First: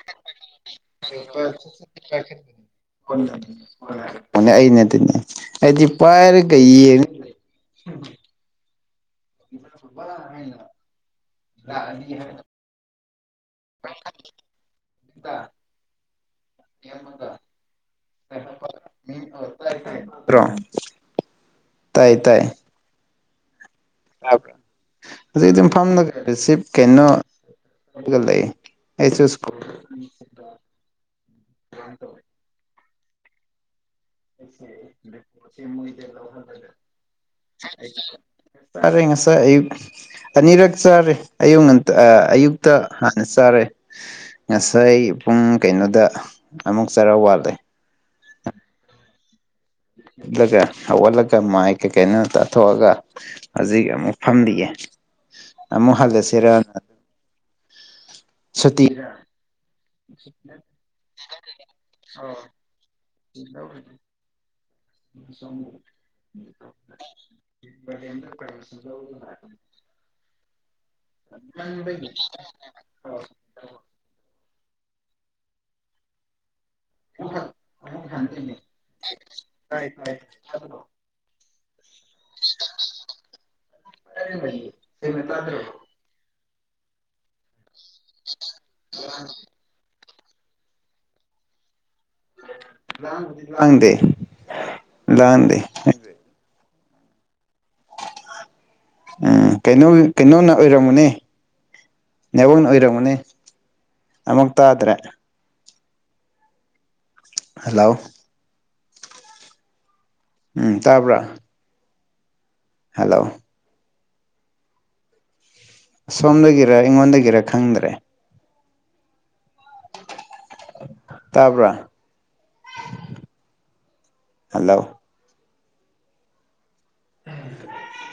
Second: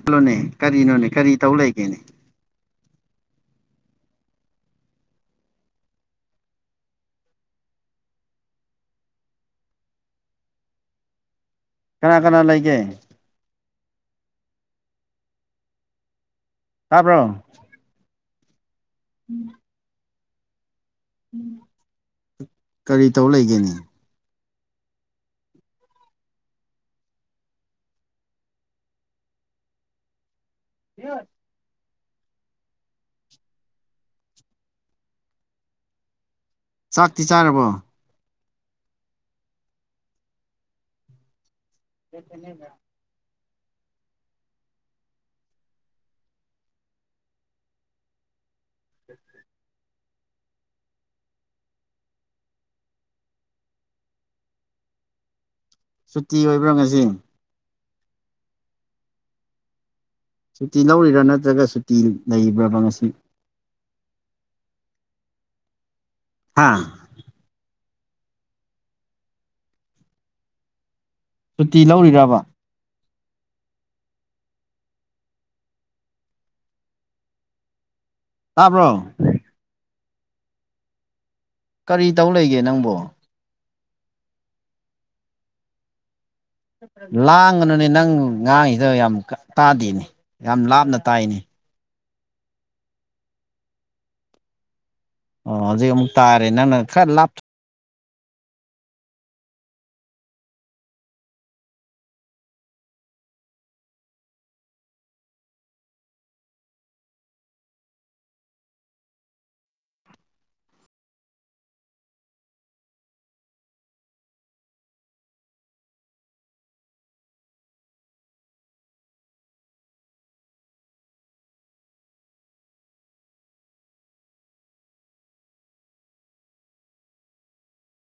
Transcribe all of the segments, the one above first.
ꯍꯜꯂꯣꯅꯦ ꯀꯔꯤꯅꯣꯅꯦ ꯀꯔꯤ ꯇꯧ ꯂꯩꯒꯦꯅꯦ ꯑꯩꯩꯅ ꯑꯗꯨꯅꯦ ꯑꯩꯗꯤ ꯄꯥꯏꯔꯒ ꯌꯦꯡꯉ ꯎꯝ ꯏ ꯐꯨꯠꯣꯜ ꯑꯅꯨꯡꯉꯡꯂ ꯀꯅꯥ ꯀꯅꯥ ꯂꯩꯒꯦ ꯗ ꯍꯥꯥꯕ꯭ꯔꯣ ꯎꯝ ꯎꯝ ꯭ꯔꯣ ꯀꯔꯤ ꯇꯧ ꯂꯩꯒꯦꯅꯤ ꯭ꯔ ꯍꯧꯖꯤꯛ ꯑꯗꯨ ꯏꯝ ꯐꯥꯝꯅꯔꯁꯤꯞ ꯀꯩꯅꯣ ꯦ ꯆ ꯊ ꯇꯣ ꯄꯣꯣꯏꯗ ꯂꯧ ꯆꯥꯛꯇꯤ ꯆꯥꯔꯕꯣ ꯆꯥꯔꯦ ꯉꯁꯥꯏ ꯑꯌꯨꯛ ꯑꯅꯤꯔꯛ ꯆꯥꯔꯦ ꯑꯌꯨꯛ ꯉ ꯑꯌꯨꯛꯇ ꯍꯥꯟꯅ ꯆꯥꯔꯦ ꯉꯁꯥꯏ ꯄꯨꯡ ꯀꯩꯅꯣꯗ ꯑꯃꯨꯛ ꯆꯔꯥ ꯋꯥꯠꯂꯦ [inaudible] ꯎꯠꯂꯒ ꯍꯧꯒꯠꯂꯒ ꯃꯥꯏ ꯀꯩꯀꯩꯅ ꯇꯥꯊꯣꯛꯑꯒ ꯍꯧꯖꯤꯛ ꯑꯃꯨꯛ ꯐꯝꯂꯤꯑ ꯑ ꯃꯣ ꯁꯨꯇꯤ ꯍꯜꯗꯁꯔ ꯑꯣꯏꯕ꯭ꯔꯥ ꯉꯁꯤ ꯁꯇꯤꯔ ꯁꯨꯇꯤ ꯂꯧꯔꯤꯔꯥ ꯅꯠꯇ꯭ꯔꯒ ꯁꯨꯇꯤ ꯂꯩꯕ꯭ꯔꯕ ꯉꯁꯤ ꯎ ꯁ ꯍꯥ ꯀ꯭ꯔ ꯁꯨꯇꯤ ꯂꯧꯔꯤꯔꯕ ꯃ ꯇꯥꯕ꯭ꯔꯣ ꯀꯥꯏ ꯇꯥꯏ ꯀꯔꯤ ꯇꯧ ꯂꯩꯒꯦ ꯅꯪꯕꯨꯣ ꯃꯦ ꯇꯗ꯭ꯔ ꯂꯥꯡꯒꯅꯨꯅꯦ ꯅꯪ ꯉꯥꯡꯁꯤꯗ ꯌꯥꯝ ꯇꯥꯗꯦꯅꯦ ꯌꯥꯝ ꯂꯥꯞꯅ ꯇꯥꯏꯅꯤ ꯂ ꯂꯥꯡꯗꯦ ꯂꯥꯡꯗꯦ ꯑꯣ ꯍꯧꯖꯤꯛ ꯑꯃꯨꯛ ꯇꯥꯔꯦ ꯅꯪꯅ ꯈꯔ ꯂꯥꯞ ꯎꯝ ꯀꯩꯅꯣ ꯀꯩꯅꯣꯅ ꯑꯣꯏꯔꯝꯃꯨꯅꯦ ꯅꯦꯉꯣꯟꯅ ꯑꯣꯏꯔꯝꯃꯅꯤ ꯑꯃꯨꯛ ꯇꯥꯗ꯭ꯔꯦ ꯍꯜꯂꯣ ꯎꯝ ꯇꯥꯕ꯭ꯔꯥ ꯍꯜꯂꯣ ꯁꯣꯝꯗꯒꯤꯔ ꯑꯩꯉꯣꯟꯗꯒꯤꯔ ꯈꯪꯗ꯭ꯔꯦ ꯇꯕ ꯍꯂꯣ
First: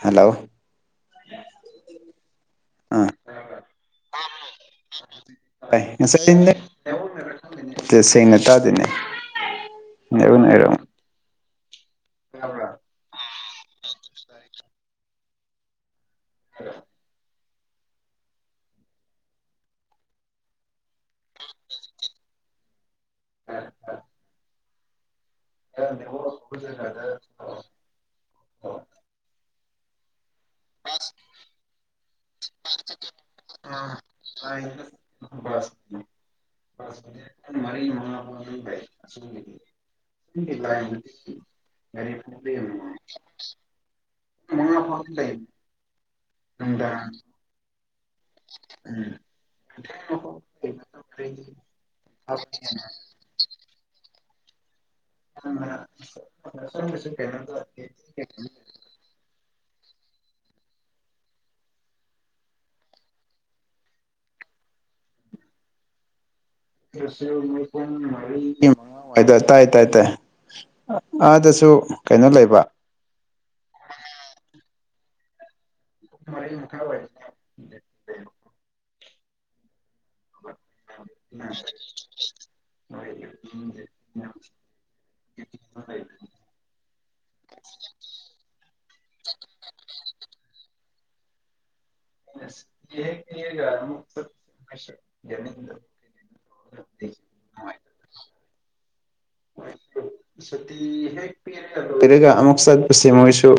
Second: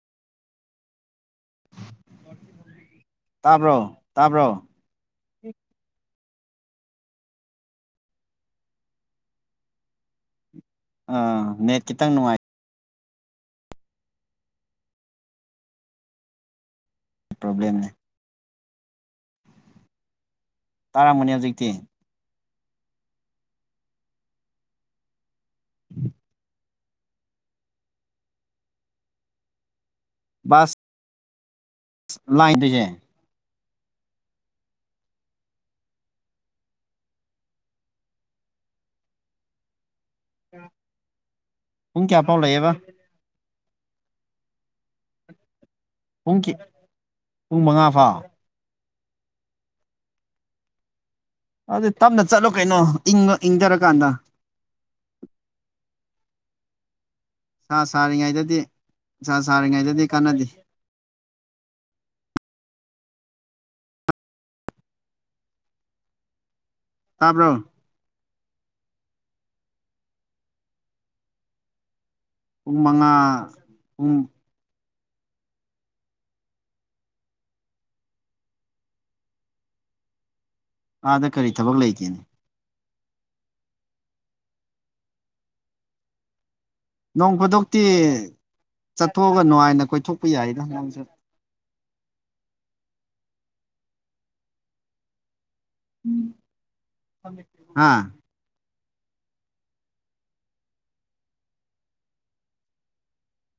ꯍꯜꯂꯣ ꯑꯥ ꯇꯥꯕ꯭ꯔꯣ ꯇꯥꯕ꯭ꯔꯣ [unintelligible] ꯁꯦꯡꯅ ꯇꯥꯗꯦꯅꯦ ꯅꯅꯔꯝ ꯑꯥ ꯅꯦꯠ ꯈꯤꯇꯪ ꯅꯨꯡꯉꯥꯏ [unintelligible] ꯍ ꯇꯥꯕꯔꯣꯅꯦ ꯇꯔꯥꯃꯒꯅꯤ ꯍꯧꯖꯤꯛꯇ [unintelligible] [unintelligible] ꯃꯥꯁ ꯂꯥꯏꯟꯅ ꯑ [unintelligible] ꯔꯤ ꯃꯉ ꯄꯨꯡ ꯀꯌꯥ ꯐꯥꯎ ꯂꯩꯌꯦꯕ ꯐꯕ ꯂꯩ ꯄꯨꯡ ꯅꯨꯡꯗꯥꯡ ꯄꯨꯡ ꯃꯉꯥ ꯐꯥꯎ ꯎꯝ ꯑꯗꯨ ꯇꯞꯅ ꯆꯠꯂꯣ ꯀꯩꯅꯣ ꯏꯪꯉ ꯏꯪꯊꯔꯀꯥꯟꯗ ꯑ ꯁꯥ ꯁꯥꯔꯤꯉꯩꯗꯗꯤ ꯁꯥ ꯁꯥꯔꯤꯉꯩꯗꯗꯤ ꯀꯥꯟꯅꯗꯦ ꯑꯁ ꯇꯥꯕ꯭ꯔꯣ ꯃ ꯍꯣꯏ ꯇꯥꯏ ꯇꯥꯏ ꯇꯥꯏ ꯑꯗꯁꯨ ꯄꯨꯡ ꯃꯉꯥ ꯄꯨꯝ ꯔ ꯃꯊꯥ ꯑꯣꯏ ꯑꯥꯗ ꯀꯔꯤ ꯊꯕꯛ ꯂꯩꯒꯦꯅꯤ ꯅꯨꯡ ꯅꯣꯡ ꯈꯨꯗꯣꯛꯛꯇꯤ ꯆꯠꯊꯣꯛꯑꯒ ꯅꯨꯡꯉꯥꯏꯅ ꯀꯣꯏꯊꯣꯛꯄ ꯌꯥꯏꯗ ꯅꯪꯁ ꯍ ꯍꯥꯥ ꯄꯤꯔꯒ ꯑꯃꯨꯛ ꯆꯠꯄꯁꯦ ꯃꯣꯏꯁꯨ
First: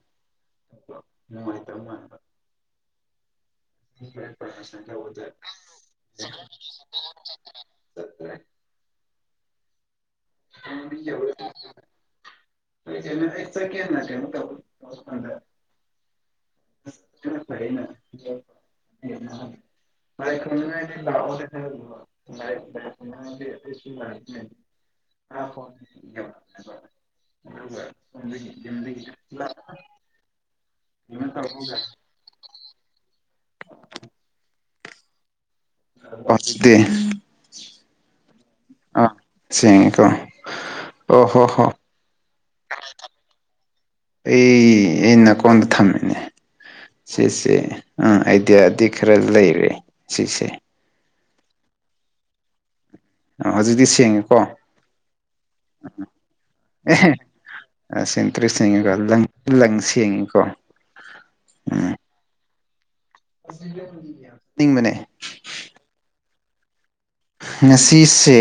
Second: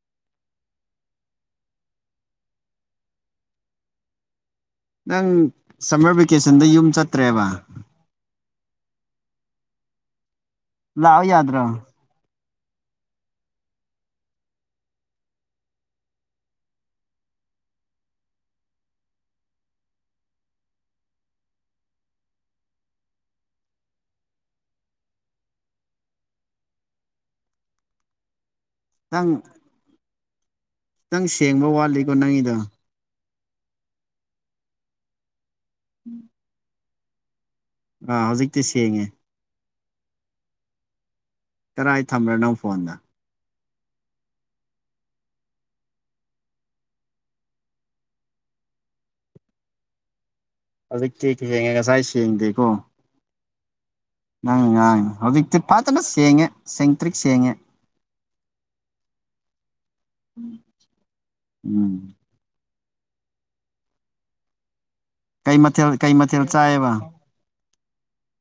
[unintelligible] ꯍꯅꯨꯡꯥꯏꯇꯅꯨꯡ ꯎ ꯅꯪ ꯁꯝꯃꯔ ꯚꯦꯀꯦꯁꯟꯗ ꯌꯨꯝ ꯆꯠꯇ꯭ꯔꯦꯕ ꯂꯥꯛꯑꯣ ꯌꯥꯗ꯭ꯔꯣ ꯀ [unintelligible] ꯐꯔꯦꯅ ꯂꯗꯤ [unintelligible] ꯑ ꯍ ꯈꯤꯇꯪ ꯑꯗꯨꯒ ꯈꯤꯇꯪ ꯁꯦꯡꯕ ꯋꯥꯠꯂꯤꯀꯣ ꯅꯪꯒꯤꯗ ꯐꯖꯗꯦ ꯑꯥ ꯍꯧꯖꯤꯛꯇꯤ ꯁꯦꯡꯉꯦ ꯑꯥ [inaudible] ꯍꯣ ꯀꯗꯥꯥꯏ ꯊꯝꯕ꯭ꯔꯣ ꯅꯪ ꯐꯣꯟꯗ ꯑꯩ ꯑꯩ ꯅꯥꯀꯣꯟꯗ ꯊꯝꯃꯤꯅꯦ ꯁꯤꯁꯦ ꯑꯥ ꯑꯥꯏꯗꯤꯌꯥꯗꯤ ꯈꯔ ꯂꯩꯔꯦ ꯁꯤꯁꯦ ꯀꯩ ꯀꯦꯛ ꯍꯦꯡꯉꯦ ꯉꯁꯥꯏ ꯁꯦꯡꯗꯦꯀꯣ ꯍꯧꯖꯤꯗꯤ ꯉꯥꯡ ꯍꯧꯖꯤꯛꯇ ꯄꯥꯇꯅ ꯁꯦꯡꯉ ꯁꯦꯡꯉꯠꯇꯔꯤ ꯁꯦꯡꯉ ꯑ ꯁꯦꯡ ꯇꯔꯔꯤꯠ ꯁꯦꯡꯉꯤꯀꯣ ꯂꯪ ꯁꯦꯡꯉꯤꯀꯣ ꯎꯝ ꯑꫯꯡꯕꯅꯦ ꯀꯩ ꯃꯊꯦꯜ ꯀꯩ ꯃꯊꯦꯜ ꯆꯥꯏꯌꯦꯕ ꯉꯁꯤꯁꯦ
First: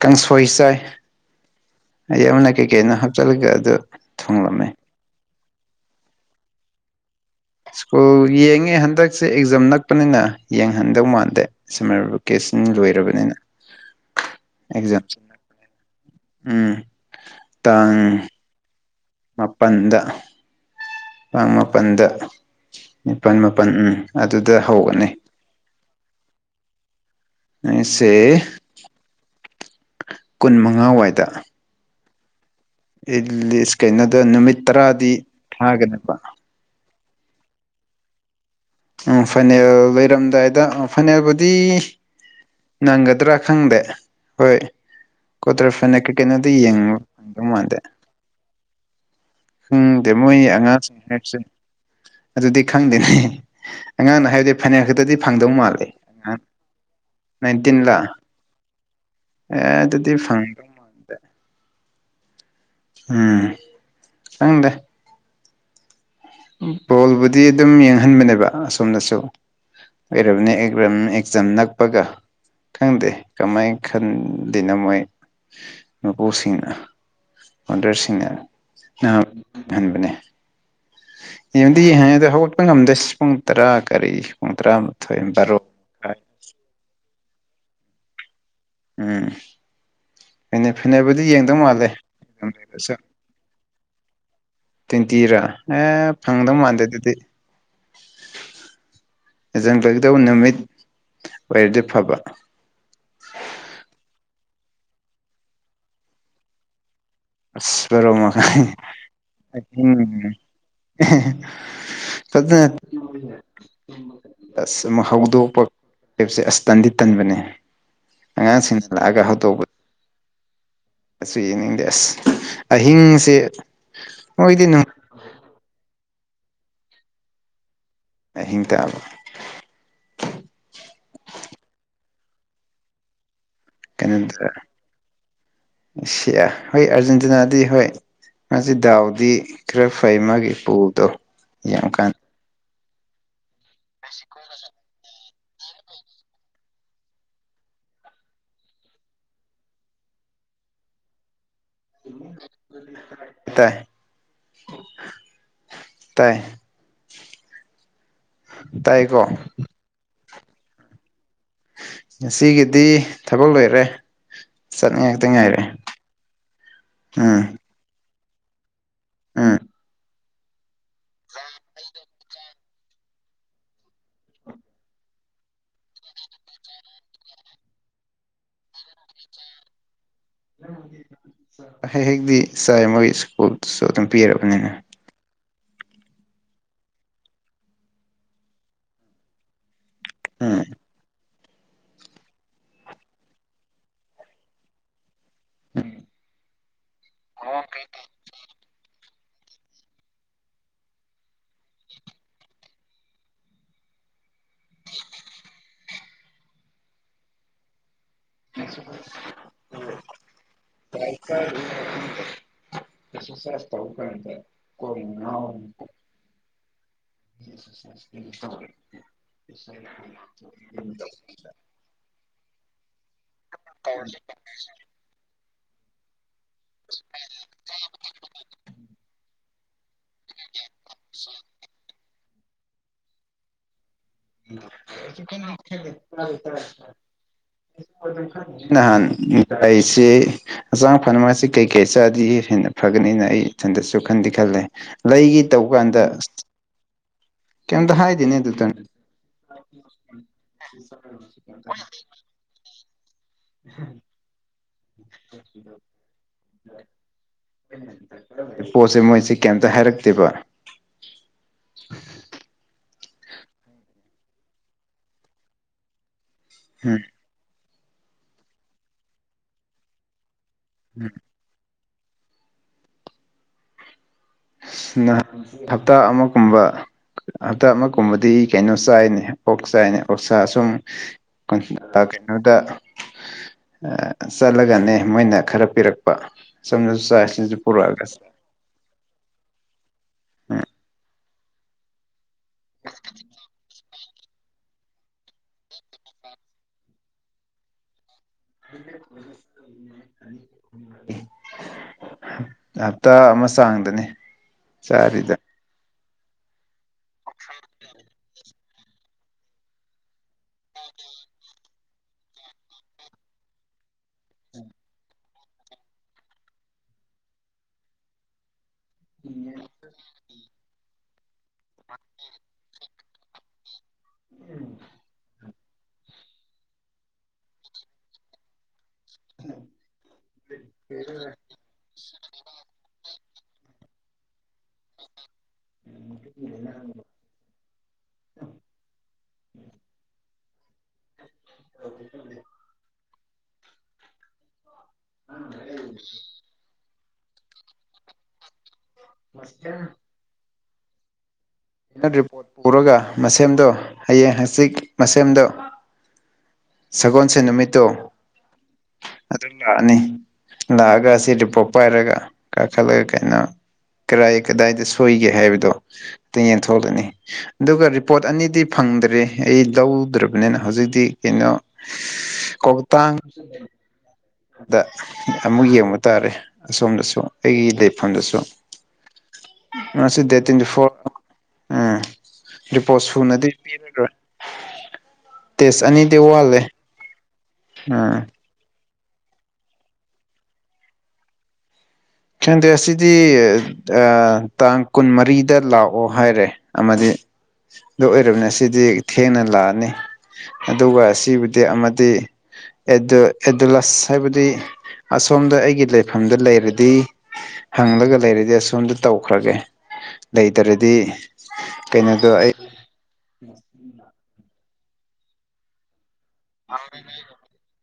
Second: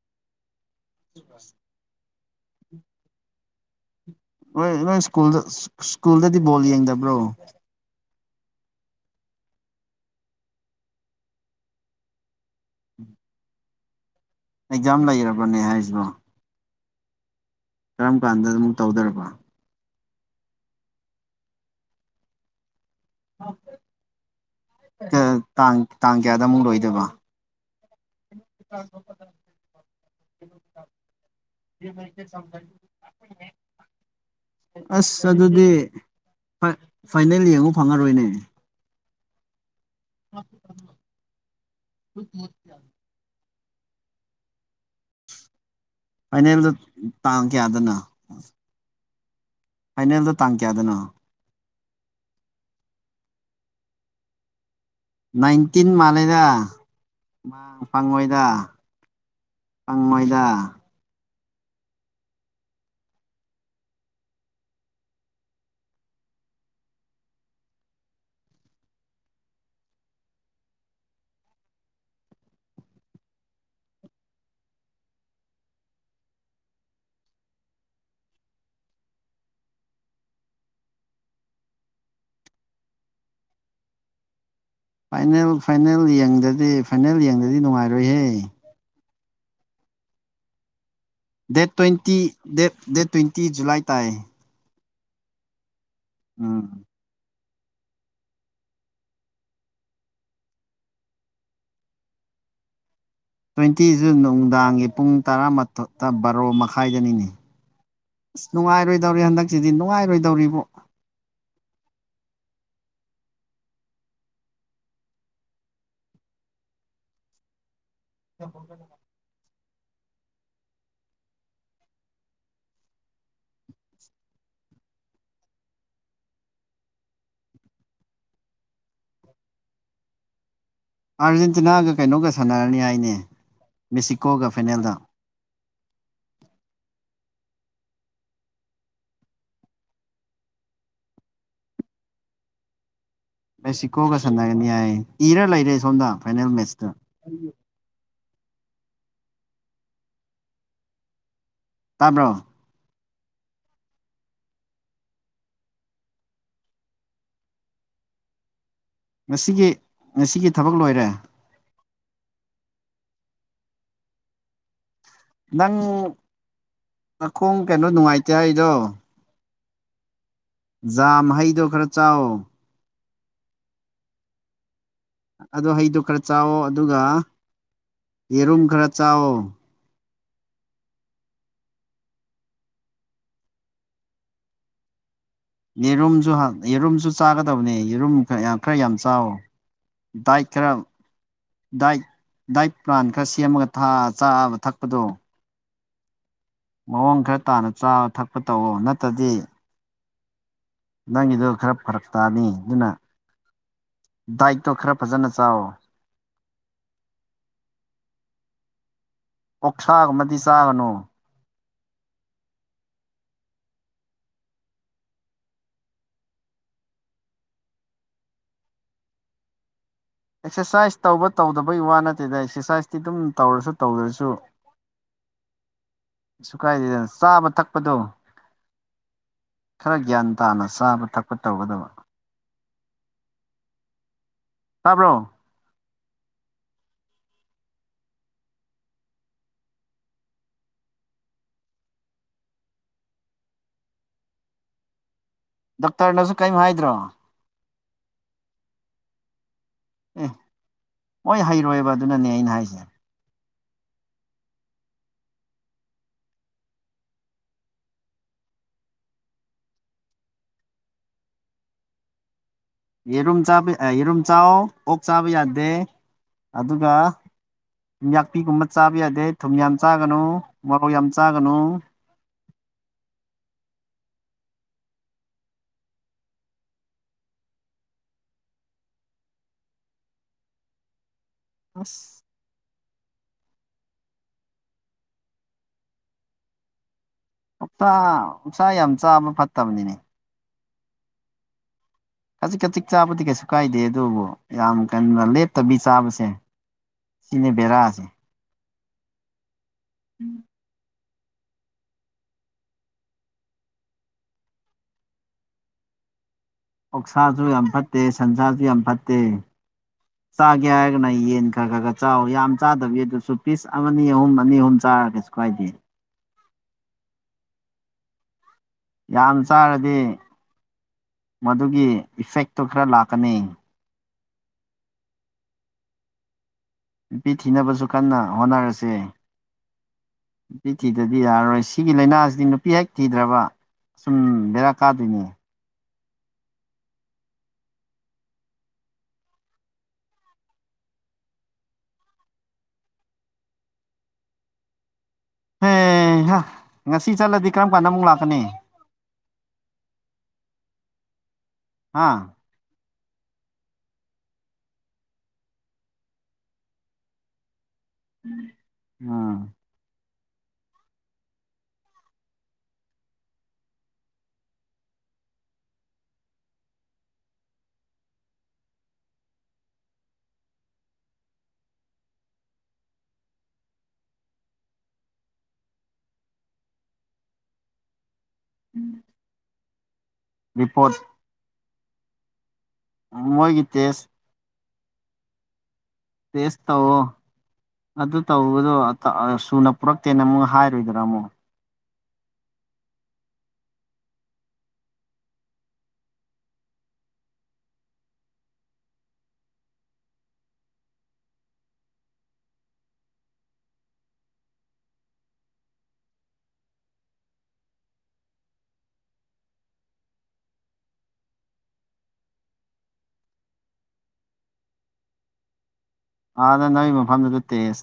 ꯀꯥꯡꯁꯣꯏ ꯆꯥꯏ ꯁꯤꯁ ꯌꯧꯅꯥ ꯀꯦ ꯀꯦꯩꯅ ꯍꯥꯞꯇꯜꯒ ꯑꯗꯨ ꯍꯣꯏ ꯊꯣꯡꯂꯝꯃꯦ ꯅꯣꯏ ꯁ꯭ꯀꯨꯜꯗ ꯁ꯭ꯀꯨꯜꯗꯗꯤ ꯕꯣꯜ ꯌꯦꯡꯗꯕ꯭ꯔꯣ ꯁꯀꯣꯜ ꯌꯦꯡꯉꯦ ꯍꯟꯗꯛꯁꯦ ꯑꯦꯛꯖꯥꯝ ꯅꯛꯄꯅꯤꯅ ꯌꯦꯡꯍꯟꯗꯧ ꯃꯥꯟꯗꯦ ꯁꯝꯃꯔ ꯚꯦꯀꯦꯁꯟ ꯂꯣꯏꯔꯕꯅꯤꯅ ꯑꯦꯛꯖꯥꯝ ꯂꯩꯔꯕꯅꯦ ꯍꯥꯏꯁꯤꯕ ꯎꯝ ꯀꯔꯝ ꯀꯥꯟꯗ ꯇꯧꯗꯣꯔꯕ ꯃꯥꯄꯟꯗ ꯄꯥꯥꯡ ꯃꯥꯄꯜꯗ ꯅꯤꯄꯥꯜ ꯃꯥꯄꯜ ꯎꯝ ꯑꯗꯨ ꯇꯥꯡ ꯇꯥꯡ ꯀꯌꯥꯗ ꯑꯃꯨꯛ ꯂꯣꯏꯗꯕ ꯑꯁꯦ ꯀꯨꯟ ꯃꯉꯥꯋꯥꯏꯗ ꯆꯝꯖ ꯂꯤꯁ ꯀꯩꯅꯣꯗ ꯅꯨꯃꯤꯠ ꯇꯔꯥꯗꯤ ꯊꯥꯒꯅꯦꯕ ꯐꯥꯏꯅꯦꯜꯂꯤ ꯌꯦꯡꯉꯨꯛ ꯐꯪꯉꯔꯣꯏꯅꯦ ꯎꯝ ꯐꯅꯜ ꯂꯩꯔꯝꯗꯥꯏꯗ ꯐꯅꯦꯜꯕꯨꯗꯤ ꯅꯪꯒꯗ꯭ꯔꯥ ꯈꯪꯗꯦ ꯍꯣꯏ ꯀꯣꯗ꯭ꯔ ꯐꯅ ꯀ꯭ꯔꯤꯀꯦꯠꯅꯗꯤ ꯐꯥꯏꯅꯦꯜꯗ ꯌꯦꯡꯕ ꯇꯥꯡ ꯐꯪꯗꯧ ꯃꯥꯟꯗꯦ ꯀꯌꯥꯗꯅꯣ ꯈꯪꯗꯦ ꯐꯥꯏꯅꯦꯜꯗ ꯃꯣꯏ ꯇꯥꯡ ꯀꯌꯥꯗꯅꯣ ꯑꯉꯥꯡꯁꯤꯡ ꯍꯥꯏꯔꯤꯁꯦ ꯑꯗꯨꯗꯤ ꯈꯪꯗꯦꯅꯤ ꯑꯉꯥꯡꯅ ꯍꯥꯏꯗꯤ ꯐꯅꯦꯛ ꯈꯛꯇꯗꯤ ꯐꯪꯗꯧ ꯃꯥꯜꯂꯦ ꯅꯥꯏꯟꯇꯤꯟ ꯑ ꯃꯥꯜꯂꯦꯗ ꯅꯥꯏꯟꯇꯤꯟ ꯂꯥꯛ ꯐꯪꯉꯣꯏꯗ ꯑꯦ ꯑꯗꯨꯗꯤ ꯐꯪꯉꯣꯏꯗ ꯐꯗꯗ ꯎꯝ ꯆꯪꯗꯦ ꯕꯣꯜꯕꯨꯗꯤ ꯑꯗꯨꯝ ꯌꯦꯡꯍꯟꯕꯅꯦꯕ ꯑꯁꯣꯝꯅꯁꯨ ꯑꯣꯏꯔꯕꯅꯦ ꯑꯦꯛꯆꯝ ꯅꯛꯄꯒ ꯈꯪꯗꯦ ꯀꯃꯥꯏꯅ ꯈꯟꯗꯅꯣ ꯃꯣꯏ ꯃꯄꯨꯁꯤꯡꯅ ꯑꯣꯥꯎꯗꯔꯁꯤꯡꯅꯥꯛꯪꯍꯟꯕꯅꯦ ꯌꯦꯡꯗꯤ ꯌꯦꯡ ꯍꯥꯏꯗ ꯍꯧꯒꯠꯄ ꯉꯝꯗꯦꯁ ꯄꯨꯡ ꯇꯔꯥ ꯀꯔꯤ ꯄꯨꯡ ꯇꯔꯥꯃꯥꯊꯣꯏ ꯐꯥꯏꯅꯦꯜ ꯕꯥꯔꯣ ꯐꯥꯏꯅꯦꯜ ꯌꯦꯡꯗꯗꯤ ꯐꯥꯏꯅꯦꯜ ꯌꯦꯡꯗꯗꯤ ꯅꯨꯡꯉꯥꯏꯔꯣꯏꯍꯦ ꯎꯝ ꯑꯩꯅ date twenty date date twenty July ꯇꯥꯏ ꯇ꯭ꯋꯦꯟꯇꯤꯔꯥ ꯑꯦ ꯐꯪꯗꯧ ꯎꯝ ꯃꯥꯟꯗꯦ ꯑꯗꯨꯗꯤ [inaudible] ꯖꯪ ꯀꯗꯧꯕ ꯅꯨꯃꯤꯠ ꯑꯣꯏꯔꯗꯤ ꯐꯕ ꯇ꯭ꯋꯦꯟꯇꯤꯁꯨ ꯅꯨꯡꯗꯥꯡꯒꯤ ꯄꯨꯡ ꯇꯔꯥꯃꯊꯛꯇ ꯕꯥꯔꯣ ꯃꯈꯥꯏꯗꯅꯤꯅꯤ ꯑꯁꯔꯣ ꯃꯈꯝ ꯍꯟꯗꯛꯁꯤꯗꯤ ꯅꯨꯡꯉꯥꯏꯔꯣꯏꯗꯧꯔꯤꯕꯣ ꯁ ꯍꯥꯎꯗꯣ ꯄ ꯀꯦꯞꯁꯦ ꯑꯁ ꯇꯟꯗꯤ ꯇꯟꯕꯅꯦ ꯑꯉꯥꯡꯁꯤꯡꯅ ꯂꯥꯛꯑꯒ ꯍꯧꯗꯣꯛꯧꯕꯗ ꯑꯠꯁꯨ ꯌꯦꯡꯅꯤꯡꯗꯦ ꯑꯁ ꯑꯍꯤꯡꯁꯦ ꯃꯣꯏꯗꯤ ꯅꯨꯡ ꯑꯍꯤꯡ ꯇꯕ ꯑꯥꯔꯖꯦꯟꯇꯤꯅꯥꯒ ꯀꯩꯅꯣꯒ ꯁꯥꯟꯅꯔꯅꯤ ꯍꯥꯏꯅꯦ ꯃꯦꯛꯁꯤꯀꯣꯒ ꯐꯥꯏꯅꯦꯜꯗ ꯑꯦꯁꯤꯌꯥ ꯍꯣꯏ ꯑꯥꯔꯖꯦꯟꯇꯤꯅꯥꯗꯤ ꯍꯣꯏ ꯃꯥꯁꯤ ꯗꯥꯎꯗꯤ ꯈꯔ ꯐꯩ ꯃꯥꯒꯤ ꯄꯨꯗꯣ ꯌꯥꯝ ꯀꯥꯟ ꯃꯦꯛꯁꯤꯀꯣꯒ ꯁꯥꯟꯅꯒꯅꯤ ꯍꯥꯏ ꯏꯔ ꯂꯩꯔꯦ ꯁꯣꯝꯗ ꯐꯥꯏꯅꯦꯜ ꯃꯦꯠꯁꯇꯨ ꯇꯥꯕ꯭ꯔꯣ ꯇꯥꯏ ꯇꯥꯏ ꯇꯥꯏꯀꯣ ꯉꯁꯤꯒꯤ ꯉꯁꯤꯒꯤ ꯊꯕꯛ ꯂꯣꯏꯔꯦ ꯉꯁꯤꯒꯤꯗꯤ ꯊꯕꯛ ꯂꯣꯏꯔꯦ ꯆꯠꯅꯤ ꯉꯥꯛꯇ ꯉꯥꯏꯔꯦ ꯅꯪ ꯎꯝ ꯃꯈꯣꯡ ꯀꯩꯅꯣ ꯅꯨꯡꯉꯥꯏꯇꯦ ꯑꯩꯗꯣ ꯑꯥ ꯖꯥꯝ ꯍꯩꯗꯣ ꯈꯔ ꯆꯥꯑꯣ ꯑꯗꯨ ꯍꯩꯗꯣ ꯈꯔ ꯆꯥꯎꯥꯛꯋꯣ ꯑꯗꯨꯒ ꯌꯦꯔꯨꯝ ꯈꯔ ꯆꯥꯎꯋꯣ ꯍ ꯍꯦꯛꯛꯇ ꯆꯥꯏ ꯃꯣꯏ ꯁꯀꯣꯁꯨ ꯑꯗꯨꯝ ꯄꯤꯔꯕꯅꯤꯅ ꯌꯦꯔꯨꯝꯁꯨ ꯌꯦꯔꯨꯝꯁꯨ ꯆꯥꯒꯗꯕꯅꯦ ꯌꯦꯔꯨꯝ ꯈꯔ ꯌꯥꯝ ꯆꯥꯎꯋ ꯗꯥꯏ ꯎꯝ ꯈꯔꯝ ꯗꯥꯏ ꯗꯥꯏꯠ ꯄ꯭ꯂꯥꯟ ꯈꯔ ꯁꯦꯝꯃꯒ ꯆꯥꯕ ꯊꯛꯄꯗꯣ ꯎꯝ ꯃꯑꯣꯡ ꯈꯔ ꯇꯥꯅ ꯆꯥꯕ ꯊꯛꯄ ꯇꯧꯑꯣ ꯅꯠꯇ꯭ꯔꯗꯤ ꯅꯪꯒꯤꯗꯣ ꯈꯔ ꯐꯔꯛ ꯇꯥꯅꯤ ꯑꯗꯨꯅ ꯗꯥꯏꯛꯇꯣ ꯈꯔ ꯐꯖꯅ ꯆꯥꯎ [inaudible] ꯊꯥꯃꯗꯤ ꯆ ꯀ [unintelligible] [inaudible] ꯑꯦꯛꯁꯥꯁꯥꯏꯆ ꯇꯧꯅꯀꯥꯟꯗ ꯀꯣꯛꯁꯦ ꯉꯧꯔꯤꯅꯦ [unintelligible] ꯑꯦꯛꯁꯔꯁꯥꯏꯁ ꯇꯧꯕ ꯇꯧꯗꯕꯩ ꯋꯥ ꯅꯠꯇꯦꯗ ꯑꯦꯛꯁꯔꯁꯥꯏꯖꯇꯤ ꯑꯗꯨꯝ ꯇꯧꯔꯁꯨ ꯇꯧꯗ꯭ꯔꯁꯨ [unintelligible] ꯁꯨ ꯀꯥꯏꯗꯦꯗꯅ ꯆꯥꯕ ꯊꯛꯄꯗꯣ ꯈꯔ ꯒ꯭ꯌꯥꯟ ꯇꯥꯅ ꯆꯥꯕ ꯊꯛꯄ ꯇꯧꯒꯗꯕ ꯇꯥꯕ꯭ꯔꯣ [unintelligible] ꯅꯍꯥꯟ ꯀꯩꯁꯤꯦ ꯉꯥꯡ ꯐꯔꯃꯥꯁꯤ ꯀꯩ ꯀꯩ ꯆꯗꯤ ꯍꯦꯟꯅ ꯐꯒꯅꯤꯅ ꯑꯩ ꯏꯊꯟꯗꯁꯨ ꯈꯟꯗꯤ ꯈꯜꯂꯦ ꯂꯩꯒꯤ ꯗꯥꯛꯇꯔꯅꯁꯨ ꯀꯔꯤꯝ ꯍꯥꯏꯗ꯭ꯔꯣ ꯀꯝꯇ ꯍꯥꯏꯗꯅꯦꯅꯤ ꯑꯗꯨ ꯇ ꯑꯦ ꯍꯣꯏ ꯍꯩꯔꯣꯏꯕ ꯑꯗꯨꯅꯅꯦ ꯑꯩꯅ ꯍꯥꯏꯁꯦ [inaudible] ꯄꯣꯠꯁꯦ ꯃꯣꯏꯁꯤ ꯀꯩꯇ ꯍꯥꯏꯔꯛꯇꯦꯕ [inaudible] ꯌꯦꯔꯨꯝ ꯆꯥꯕ ꯌꯦꯔꯨꯝ ꯆꯥꯎ ꯑꯣꯛ ꯆꯥꯕ ꯌꯥꯗꯦ ꯑꯗꯨꯒ ꯎꯝ ꯌꯥꯛꯄꯤꯒꯨꯝꯕ ꯆꯥꯕ ꯌꯥꯗꯦ ꯊꯨꯝ ꯌꯥꯝ ꯆꯥꯒꯅꯨ ꯃꯔꯧ ꯌꯥꯝ ꯆꯥꯒꯅꯨ ꯅꯍ ꯍꯞꯇꯥ ꯑꯃꯒꯨꯝꯕ ꯍꯞꯇꯥ ꯑꯃ ꯀꯨꯝꯕꯗꯤ ꯀꯩꯅꯣ ꯆꯥꯏꯅꯦ ꯑꯣꯛ ꯆꯥꯏꯅꯦ ꯑꯣꯛꯁꯥ ꯑ ꯁꯁꯨꯝ ꯀ ꯑꯁ ꯀꯩꯅꯣꯗ ꯆꯠꯂꯒꯅꯦ ꯃꯣꯏꯅ ꯈꯔ ꯄꯤꯔꯛꯄ ꯁꯝꯅ ꯎꯥꯛ ꯎꯛꯁꯥ ꯌꯥꯝ ꯆꯥꯕ ꯐꯠꯇꯕꯅꯤꯅꯦ ꯎꯝ ꯀꯖꯤꯛ ꯀꯖꯤꯛ ꯆꯥꯕꯗꯤ ꯀꯩꯁꯨ ꯀꯥꯏꯗꯦ ꯑꯗꯨꯕꯨ ꯌꯥꯝ ꯀꯩꯅꯣꯗ ꯂꯦꯞꯇꯕꯤ ꯆꯥꯕꯁꯦ ꯁꯤꯅꯦ ꯕꯦꯔꯥꯁꯦ ꯎꯝ [unintelligible] ꯎꯝ ꯍꯞꯇꯥ ꯑꯃ ꯆꯥꯡꯗꯅꯤ ꯆꯥꯔꯤꯗ ꯑꯣꯛꯁꯥꯁꯨ ꯌꯥꯝ ꯐꯠꯇꯦ ꯁꯟꯁꯥꯁꯨ ꯌꯥꯝ ꯐꯠꯇꯦ ꯆꯥꯒꯦ ꯍꯥꯏꯔꯒꯅ ꯌꯦꯟ ꯈꯔ ꯈꯔ ꯈꯔ ꯆꯥꯎ ꯌꯥꯝ ꯆꯥꯗꯕꯤ ꯑꯗꯨꯁꯨ ꯄꯤꯁ ꯑꯃ ꯑꯅꯤ ꯑꯍꯨꯝ ꯑꯅꯤ ꯑꯍꯨꯝ ꯆꯥ ꯆꯔꯗꯤ ꯀꯩꯁꯨꯀꯥꯏꯗꯦ ꯌꯥꯝ ꯆꯥꯔꯗꯤ ꯃꯗꯨꯒꯤ ꯏꯐꯦꯛꯇꯨ ꯈꯔ ꯂꯥꯛꯀꯅꯤ ꯅꯨꯄꯤ ꯊꯤꯅꯕꯁꯨ ꯀꯟꯅ ꯍꯣꯠꯅꯔꯁꯦ ꯅꯨꯄꯤ ꯊꯤꯗꯗꯤ ꯌꯥꯔꯔꯣꯏ ꯁꯤꯒꯤ ꯂꯩꯅꯥꯁꯤ ꯍꯧꯖꯤꯛ ꯅꯨꯄꯤ ꯍꯦꯛ ꯊꯤꯗ꯭ꯔꯕ ꯑꯁꯨꯝ ꯕꯦꯔꯥ ꯀꯥꯗꯣꯏꯅꯦ ꯎꯝ [inaudible] ꯍꯩꯍꯥ ꯉꯁꯤ ꯆꯠꯂꯗꯤ ꯀꯔꯝ ꯀꯥꯟꯗ ꯑꯃꯨꯛ ꯂꯥꯛꯀꯅꯤ ꯃꯁꯦꯝ ꯍꯥ ꯑꯩꯅ ꯔꯤꯄꯣꯔꯠ ꯄꯨꯔꯒ ꯃꯁꯦꯝꯗꯣ ꯍꯌꯦꯡ ꯍꯪꯆꯤꯠ ꯃꯁꯦꯝꯗꯣ ꯁꯒꯣꯜꯁꯦꯜ ꯅꯨꯃꯤꯠꯇꯣ ꯎꯝ ꯑꯗꯨꯝ ꯂꯥꯛꯑꯅꯤ ꯂꯥꯛꯑꯒ ꯑꯁꯤ ꯔꯤꯄꯣꯔꯠ ꯄꯥꯏꯔꯒ ꯀꯥꯈꯠꯂꯒ ꯀꯩꯅꯣ ꯀꯗꯥꯏ ꯀꯗꯥꯏꯗ ꯁꯣꯏꯒꯦ ꯍꯥꯏꯕꯗꯣ ꯌꯦꯡꯊꯣꯛꯂꯅꯤ ꯑꯗꯨꯒ ꯔꯤꯄꯣꯔꯠ ꯑꯅꯤꯗꯤ ꯐꯪ ꯐꯪꯗ꯭ꯔꯦ ꯑꯩ ꯂꯧꯗ꯭ꯔꯕꯅꯤꯅ ꯍꯧꯖꯤꯛꯇꯤ ꯀꯩꯅꯣ ꯀꯣꯛꯇꯥꯡ ꯗ ꯑꯃꯨꯛ ꯌꯦꯡꯕ ꯇꯥꯔꯦ ꯑꯁꯣꯝꯗꯁꯨ ꯑꯩꯒꯤ ꯂꯩꯐꯝꯗꯁꯨ ꯎꯝ ꯉꯁꯤ ꯗꯦꯠ ꯇ꯭ꯋꯦꯟꯇꯤ ꯐꯣꯔ ꯎꯝ ꯔꯤꯄꯣꯔꯠ ꯁꯨꯅꯗꯤ ꯃꯣꯏꯒꯤ ꯇꯦꯁ ꯄꯤꯔꯔꯣꯏ ꯇꯦꯁ ꯑꯅꯤꯗꯤ ꯇꯦꯁ ꯋꯥꯠꯂꯦ ꯇꯧꯑꯣ ꯑꯗꯨ ꯎꯝ ꯇꯧꯕꯗꯣ ꯁꯨꯅ ꯄꯨꯔꯛꯇꯦꯅ ꯑꯃꯨꯛ ꯍꯥꯏꯔꯣꯏꯗꯔꯥ ꯑꯃꯨꯛ ꯈꯪꯗꯦ ꯑꯁꯤꯗꯤ ꯇꯥꯡ ꯀꯨꯟꯃꯔꯤꯗ ꯂꯥꯛꯑꯣ ꯍꯥꯏꯔꯦ ꯑꯃꯗꯤ ꯑꯗꯨ ꯑꯣꯏꯔꯕꯅꯤꯅ ꯁꯤꯗꯤ ꯊꯦꯡꯅ ꯂꯥꯛꯑꯅꯤ ꯑꯗꯨꯒ ꯁꯤꯕꯨꯗꯤ ꯑꯃꯗꯤ ꯑꯦꯗꯨꯂꯁ ꯍꯥꯏꯕꯗꯤ ꯑꯁꯣꯝꯗ ꯑꯩꯒꯤ ꯂꯩꯐꯝꯗ ꯂꯩꯔꯗꯤ ꯍꯪꯂꯒ ꯂꯩꯔꯗꯤ ꯑꯁꯣꯝꯗ ꯇꯧꯈ꯭ꯔꯒꯦ ꯂꯩꯇ꯭ꯔꯗꯤ ꯀꯩꯅꯣꯗꯣ ꯑꯩ ꯑꯥꯗ ꯅꯣꯏꯒꯤ ꯃꯐꯝꯗꯨꯗ ꯇꯦꯖ